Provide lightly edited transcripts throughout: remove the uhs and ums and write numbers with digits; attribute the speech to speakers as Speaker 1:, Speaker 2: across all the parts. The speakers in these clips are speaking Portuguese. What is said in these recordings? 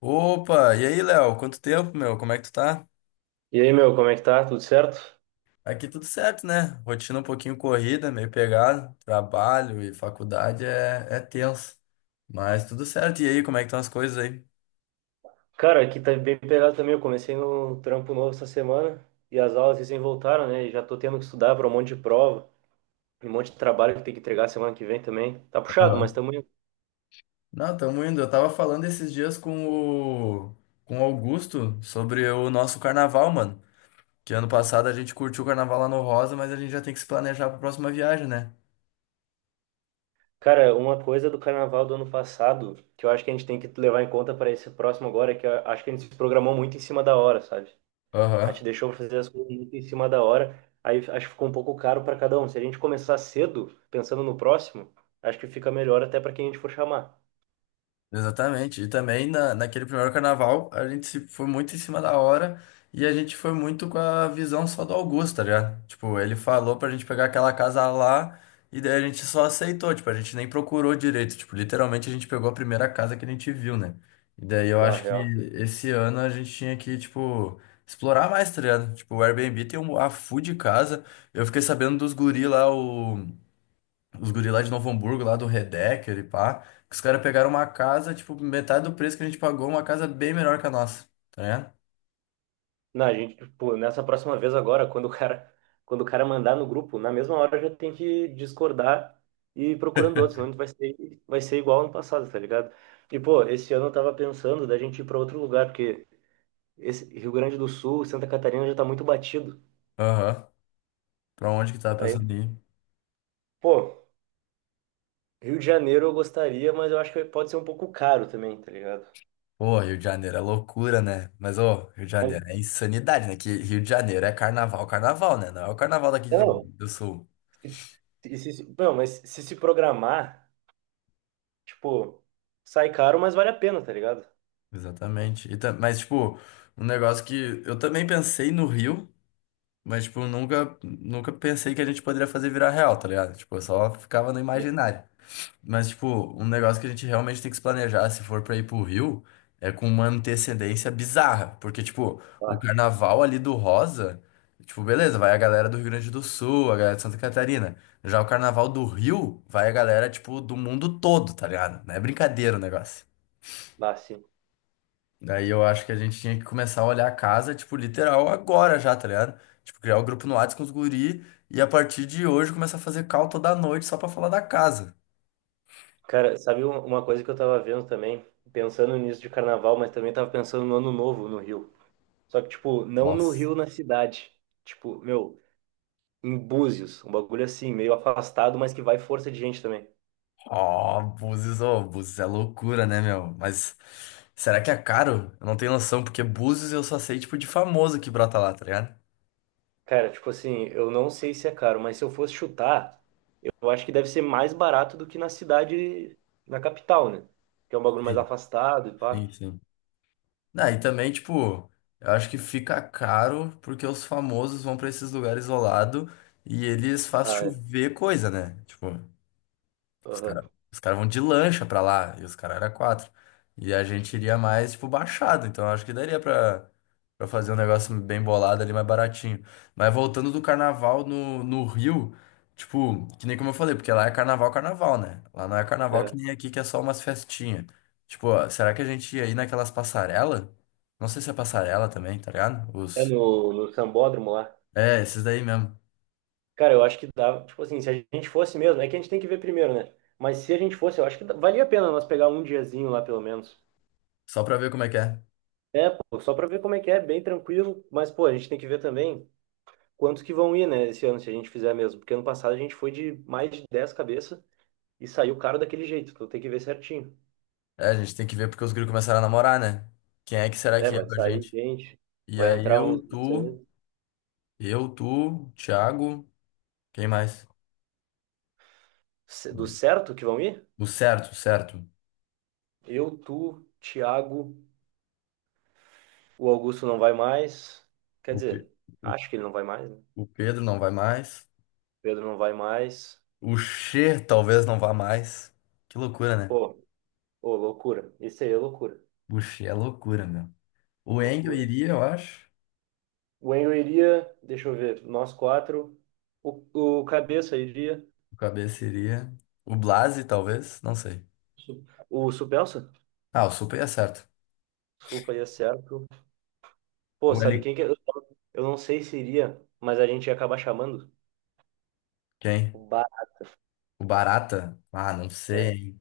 Speaker 1: Opa, e aí, Léo? Quanto tempo, meu? Como é que tu tá?
Speaker 2: E aí, meu, como é que tá? Tudo certo?
Speaker 1: Aqui tudo certo, né? Rotina um pouquinho corrida, meio pegado. Trabalho e faculdade é tenso. Mas tudo certo. E aí, como é que estão as coisas aí?
Speaker 2: Cara, aqui tá bem pegado também. Eu comecei no trampo novo essa semana e as aulas recém voltaram, né? E já tô tendo que estudar para um monte de prova e um monte de trabalho que tem que entregar semana que vem também. Tá puxado, mas
Speaker 1: Aham.
Speaker 2: tamo indo.
Speaker 1: Não, tamo indo. Eu tava falando esses dias com o, o Augusto sobre o nosso carnaval, mano. Que ano passado a gente curtiu o carnaval lá no Rosa, mas a gente já tem que se planejar pra próxima viagem, né?
Speaker 2: Cara, uma coisa do carnaval do ano passado que eu acho que a gente tem que levar em conta para esse próximo agora é que eu acho que a gente se programou muito em cima da hora, sabe? A gente
Speaker 1: Aham.
Speaker 2: deixou pra fazer as coisas muito em cima da hora, aí acho que ficou um pouco caro para cada um. Se a gente começar cedo, pensando no próximo, acho que fica melhor até para quem a gente for chamar.
Speaker 1: Exatamente. E também naquele primeiro carnaval, a gente foi muito em cima da hora e a gente foi muito com a visão só do Augusto, tá ligado? Tipo, ele falou pra gente pegar aquela casa lá e daí a gente só aceitou, tipo, a gente nem procurou direito. Tipo, literalmente a gente pegou a primeira casa que a gente viu, né? E daí eu
Speaker 2: Bah,
Speaker 1: acho que
Speaker 2: real.
Speaker 1: esse ano a gente tinha que, tipo, explorar mais, tá ligado? Tipo, o Airbnb tem a full de casa. Eu fiquei sabendo dos guri lá, o. Os guri lá de Novo Hamburgo, lá do Redecker e pá. Que os caras pegaram uma casa, tipo, metade do preço que a gente pagou, uma casa bem melhor que a nossa. Tá ligado?
Speaker 2: Não, a gente, tipo, nessa próxima vez agora, quando o cara mandar no grupo, na mesma hora já tem que discordar e ir procurando outros, senão a gente vai ser igual ano passado, tá ligado? E, pô, esse ano eu tava pensando da gente ir pra outro lugar, porque esse Rio Grande do Sul, Santa Catarina já tá muito batido.
Speaker 1: Aham. Pra onde que tava
Speaker 2: Daí,
Speaker 1: pensando em ir?
Speaker 2: pô, Rio de Janeiro eu gostaria, mas eu acho que pode ser um pouco caro também, tá ligado?
Speaker 1: Pô, Rio de Janeiro é loucura, né? Mas, ô, Rio de
Speaker 2: É.
Speaker 1: Janeiro é insanidade, né? Que Rio de Janeiro é carnaval, carnaval, né? Não é o carnaval
Speaker 2: Não,
Speaker 1: do Sul.
Speaker 2: se- não, mas se programar, tipo, sai caro, mas vale a pena, tá ligado?
Speaker 1: Exatamente. Mas, tipo, um negócio que eu também pensei no Rio, mas, tipo, nunca pensei que a gente poderia fazer virar real, tá ligado? Tipo, eu só ficava no
Speaker 2: Sim.
Speaker 1: imaginário. Mas, tipo, um negócio que a gente realmente tem que se planejar se for pra ir pro Rio é com uma antecedência bizarra. Porque, tipo, o
Speaker 2: Bah,
Speaker 1: carnaval ali do Rosa, tipo, beleza, vai a galera do Rio Grande do Sul, a galera de Santa Catarina. Já o carnaval do Rio, vai a galera, tipo, do mundo todo, tá ligado? Não é brincadeira o negócio.
Speaker 2: bah, sim.
Speaker 1: Daí eu acho que a gente tinha que começar a olhar a casa, tipo, literal agora já, tá ligado? Tipo, criar o grupo no WhatsApp com os guri e a partir de hoje começar a fazer call toda noite só pra falar da casa.
Speaker 2: Cara, sabe uma coisa que eu tava vendo também? Pensando nisso de carnaval, mas também tava pensando no Ano Novo no Rio. Só que, tipo, não no
Speaker 1: Nossa.
Speaker 2: Rio, na cidade. Tipo, meu, em Búzios. Um bagulho assim, meio afastado, mas que vai força de gente também.
Speaker 1: Ó, Búzios, ô, Búzios é loucura, né, meu? Mas será que é caro? Eu não tenho noção, porque Búzios eu só sei, tipo, de famoso que brota lá, tá ligado?
Speaker 2: Cara, tipo assim, eu não sei se é caro, mas se eu fosse chutar, eu acho que deve ser mais barato do que na cidade, na capital, né? Que é um bagulho mais
Speaker 1: Sim,
Speaker 2: afastado e
Speaker 1: sim,
Speaker 2: pá.
Speaker 1: sim. Ah, e também, tipo, eu acho que fica caro porque os famosos vão pra esses lugares isolados e eles fazem
Speaker 2: Ah, é.
Speaker 1: chover coisa, né? Tipo, Os
Speaker 2: Aham.
Speaker 1: caras os cara vão de lancha pra lá, e os caras eram quatro. E a gente iria mais, tipo, baixado, então acho que daria pra fazer um negócio bem bolado ali, mais baratinho. Mas voltando do carnaval no Rio, tipo, que nem como eu falei, porque lá é carnaval, carnaval, né? Lá não é carnaval que
Speaker 2: É,
Speaker 1: nem aqui, que é só umas festinhas. Tipo, ó, será que a gente ia ir naquelas passarela? Não sei se é passarela também, tá ligado?
Speaker 2: é
Speaker 1: Os...
Speaker 2: no Sambódromo lá.
Speaker 1: É, esses daí mesmo.
Speaker 2: Cara, eu acho que dá, tipo assim, se a gente fosse mesmo, é que a gente tem que ver primeiro, né? Mas se a gente fosse, eu acho que valia a pena nós pegar um diazinho lá, pelo menos.
Speaker 1: Só pra ver como é que é.
Speaker 2: É, pô, só pra ver como é que é, bem tranquilo, mas, pô, a gente tem que ver também quantos que vão ir, né, esse ano, se a gente fizer mesmo. Porque ano passado a gente foi de mais de 10 cabeças e saiu caro daquele jeito, então tem que ver certinho.
Speaker 1: É, a gente tem que ver porque os gringos começaram a namorar, né? Quem é que será
Speaker 2: É,
Speaker 1: que ia
Speaker 2: vai
Speaker 1: com a
Speaker 2: sair
Speaker 1: gente?
Speaker 2: gente,
Speaker 1: E
Speaker 2: vai
Speaker 1: aí
Speaker 2: entrar
Speaker 1: eu,
Speaker 2: uns
Speaker 1: tu,
Speaker 2: aí.
Speaker 1: eu, tu, Thiago, quem mais?
Speaker 2: C- Do certo que vão ir?
Speaker 1: O certo, o certo.
Speaker 2: Eu, tu, Thiago, o Augusto não vai mais. Quer
Speaker 1: O, Pe-
Speaker 2: dizer,
Speaker 1: o,
Speaker 2: acho que ele não vai mais, né?
Speaker 1: o Pedro não vai mais.
Speaker 2: Pedro não vai mais.
Speaker 1: O Che talvez não vá mais. Que loucura, né?
Speaker 2: Pô, pô, loucura. Esse aí é loucura.
Speaker 1: O Che é loucura, meu. O Engel
Speaker 2: Loucura.
Speaker 1: iria, eu acho.
Speaker 2: O Enio iria, deixa eu ver, nós quatro. O Cabeça iria.
Speaker 1: O Cabeça iria. O Blase, talvez, não sei.
Speaker 2: O Supelsa?
Speaker 1: Ah, o Super é certo.
Speaker 2: Supa ia certo. Pô,
Speaker 1: O
Speaker 2: sabe
Speaker 1: L...
Speaker 2: quem que é? Eu não sei se iria, mas a gente ia acabar chamando.
Speaker 1: Quem?
Speaker 2: O Bar.
Speaker 1: O Barata? Ah, não sei,
Speaker 2: É,
Speaker 1: hein?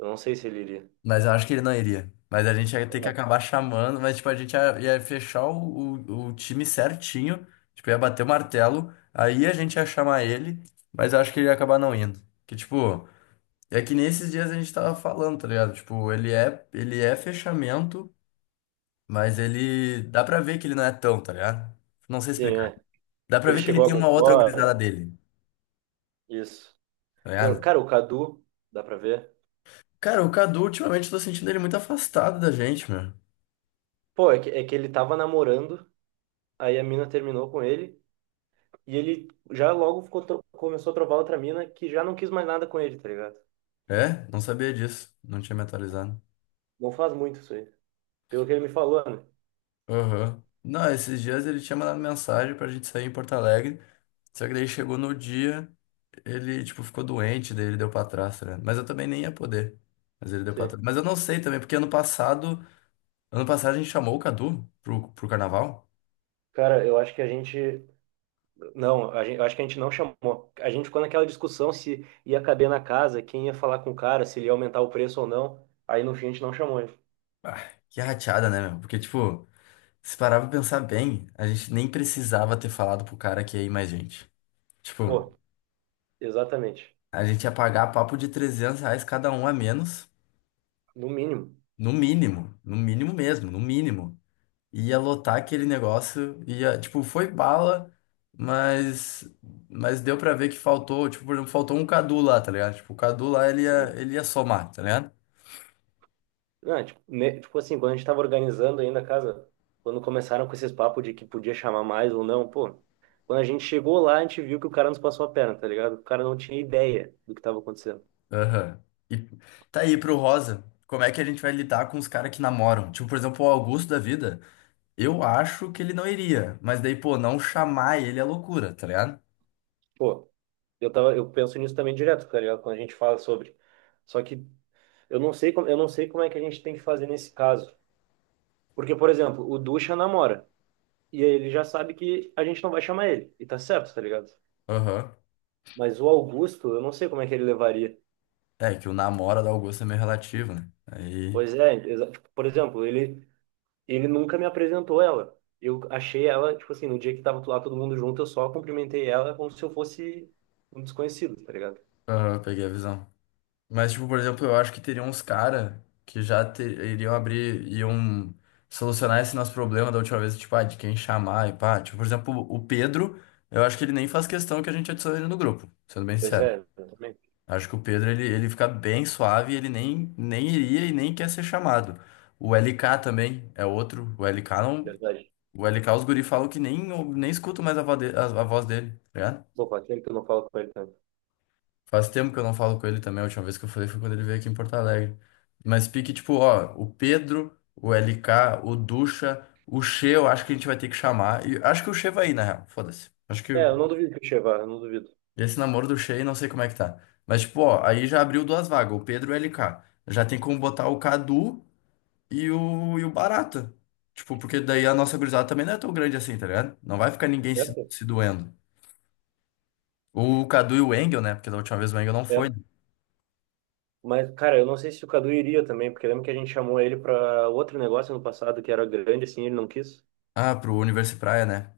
Speaker 2: eu não sei se ele iria.
Speaker 1: Mas eu acho que ele não iria. Mas a gente ia ter que
Speaker 2: É,
Speaker 1: acabar chamando, mas tipo, a gente ia fechar o time certinho, tipo, ia bater o martelo, aí a gente ia chamar ele, mas eu acho que ele ia acabar não indo. Que tipo, é que nesses dias a gente tava falando, tá ligado? Tipo, ele é fechamento, mas ele dá pra ver que ele não é tão, tá ligado? Não sei
Speaker 2: sim,
Speaker 1: explicar.
Speaker 2: é.
Speaker 1: Dá pra
Speaker 2: Que ele
Speaker 1: ver que ele
Speaker 2: chegou
Speaker 1: tem uma outra gurizada
Speaker 2: agora.
Speaker 1: dele,
Speaker 2: Isso.
Speaker 1: tá ligado?
Speaker 2: Cara, o Cadu, dá pra ver.
Speaker 1: Cara, o Cadu ultimamente eu tô sentindo ele muito afastado da gente, meu.
Speaker 2: Pô, é que ele tava namorando, aí a mina terminou com ele. E ele já logo ficou, começou a trovar outra mina que já não quis mais nada com ele, tá ligado?
Speaker 1: É? Não sabia disso. Não tinha me atualizado.
Speaker 2: Não faz muito isso aí. Pelo que ele me falou, né?
Speaker 1: Aham. Não, esses dias ele tinha mandado mensagem pra gente sair em Porto Alegre. Só que daí chegou no dia, ele, tipo, ficou doente, daí ele deu pra trás, tá ligado? Mas eu também nem ia poder. Mas ele deu pra
Speaker 2: Sim.
Speaker 1: trás. Mas eu não sei também, porque ano passado a gente chamou o Cadu pro carnaval.
Speaker 2: Cara, eu acho que a gente. Não, a gente, eu acho que a gente não chamou. A gente ficou naquela discussão se ia caber na casa, quem ia falar com o cara, se ele ia aumentar o preço ou não. Aí no fim a gente não chamou ele.
Speaker 1: Ah, que rateada, né, meu? Porque, tipo, se parava pra pensar bem, a gente nem precisava ter falado pro cara que ia ir mais gente. Tipo,
Speaker 2: Pô, exatamente.
Speaker 1: a gente ia pagar papo de 300 reais cada um a menos,
Speaker 2: No mínimo.
Speaker 1: no mínimo, no mínimo mesmo, no mínimo. Ia lotar aquele negócio, ia, tipo, foi bala, mas mas deu pra ver que faltou, tipo, por exemplo, faltou um Cadu lá, tá ligado? Tipo, o Cadu lá ele ia,
Speaker 2: Sim.
Speaker 1: ele ia somar, tá ligado?
Speaker 2: Não, é, tipo, tipo assim, quando a gente tava organizando ainda a casa, quando começaram com esses papos de que podia chamar mais ou não, pô, quando a gente chegou lá, a gente viu que o cara nos passou a perna, tá ligado? O cara não tinha ideia do que tava acontecendo.
Speaker 1: Aham. E tá aí pro Rosa, como é que a gente vai lidar com os caras que namoram? Tipo, por exemplo, o Augusto da vida, eu acho que ele não iria, mas daí, pô, não chamar ele é loucura, tá ligado?
Speaker 2: Pô, eu penso nisso também direto, tá ligado? Quando a gente fala sobre. Só que eu não sei como é que a gente tem que fazer nesse caso. Porque, por exemplo, o Ducha namora, e aí ele já sabe que a gente não vai chamar ele, e tá certo, tá ligado?
Speaker 1: Aham.
Speaker 2: Mas o Augusto, eu não sei como é que ele levaria.
Speaker 1: É que o namoro do Augusto é meio relativo, né? Aí,
Speaker 2: Pois é, exa- tipo, por exemplo, ele nunca me apresentou ela. Eu achei ela, tipo assim, no dia que tava lá todo mundo junto, eu só cumprimentei ela como se eu fosse um desconhecido, tá ligado?
Speaker 1: aham, peguei a visão. Mas, tipo, por exemplo, eu acho que teriam uns cara que iriam abrir, iam solucionar esse nosso problema da última vez, tipo, ah, de quem chamar e pá. Tipo, por exemplo, o Pedro, eu acho que ele nem, faz questão que a gente adicione ele no grupo, sendo bem
Speaker 2: Pois
Speaker 1: sincero.
Speaker 2: é, eu também,
Speaker 1: Acho que o Pedro, ele fica bem suave, ele nem iria e nem quer ser chamado. O LK também é outro. O LK não.
Speaker 2: verdade.
Speaker 1: O LK, os guri falam que nem escuto mais a voz dele, tá ligado?
Speaker 2: Pô, faz tempo que eu não falo com ele tanto.
Speaker 1: Faz tempo que eu não falo com ele também. A última vez que eu falei foi quando ele veio aqui em Porto Alegre. Mas pique, tipo, ó, o Pedro, o LK, o Ducha, o Che, eu acho que a gente vai ter que chamar. E acho que o Che vai ir, na real. Foda-se. Acho que
Speaker 2: É, eu não duvido que o Che vá, eu não duvido.
Speaker 1: esse namoro do Che, não sei como é que tá. Mas, tipo, ó, aí já abriu duas vagas, o Pedro e o LK. Já tem como botar o Cadu e o Barata. Tipo, porque daí a nossa gurizada também não é tão grande assim, tá ligado? Não vai ficar ninguém
Speaker 2: É,
Speaker 1: se,
Speaker 2: pô,
Speaker 1: se doendo. O Cadu e o Engel, né? Porque da última vez o Engel não
Speaker 2: é.
Speaker 1: foi, né?
Speaker 2: Mas, cara, eu não sei se o Cadu iria também, porque lembra que a gente chamou ele pra outro negócio no passado que era grande, assim, ele não quis.
Speaker 1: Ah, pro Universo e Praia, né?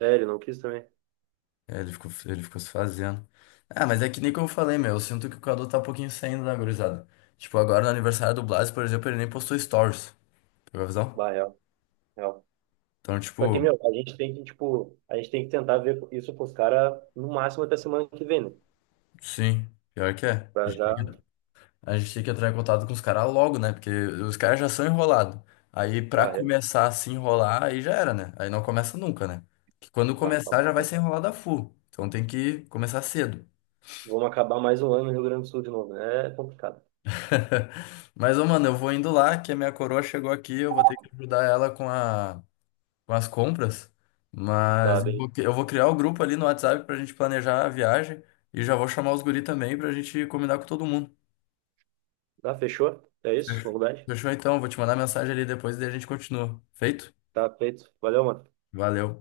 Speaker 2: É, ele não quis também.
Speaker 1: É, ele ficou se fazendo. Ah, mas é que nem como eu falei, meu. Eu sinto que o Cadu tá um pouquinho saindo da gurizada. Tipo, agora no aniversário do Blas, por exemplo, ele nem postou stories. Pegou a visão?
Speaker 2: Bah, real, real.
Speaker 1: Então,
Speaker 2: Só que,
Speaker 1: tipo,
Speaker 2: meu, a gente tem que, tipo, a gente tem que tentar ver isso pros caras no máximo até semana que vem, né?
Speaker 1: sim. Pior que é. A
Speaker 2: Pra
Speaker 1: gente tem
Speaker 2: já,
Speaker 1: que, a gente tem que entrar em contato com os caras logo, né? Porque os caras já são enrolados. Aí, pra
Speaker 2: bah, real.
Speaker 1: começar a se enrolar, aí já era, né? Aí não começa nunca, né? Que quando
Speaker 2: Bah, tá
Speaker 1: começar, já vai
Speaker 2: complicado.
Speaker 1: ser enrolado a full. Então tem que começar cedo.
Speaker 2: Vamos acabar mais um ano no Rio Grande do Sul de novo, né? É complicado.
Speaker 1: Mas, ô, mano, eu vou indo lá, que a minha coroa chegou aqui. Eu vou ter que ajudar ela com a com as compras,
Speaker 2: Tá,
Speaker 1: mas eu
Speaker 2: daí.
Speaker 1: vou eu vou criar o grupo ali no WhatsApp pra gente planejar a viagem e já vou chamar os guri também pra gente combinar com todo mundo.
Speaker 2: Tá, fechou? É isso?
Speaker 1: Fechou.
Speaker 2: Faculdade?
Speaker 1: Fechou, então, vou te mandar mensagem ali depois e daí a gente continua. Feito?
Speaker 2: Tá feito. Valeu, mano.
Speaker 1: Valeu.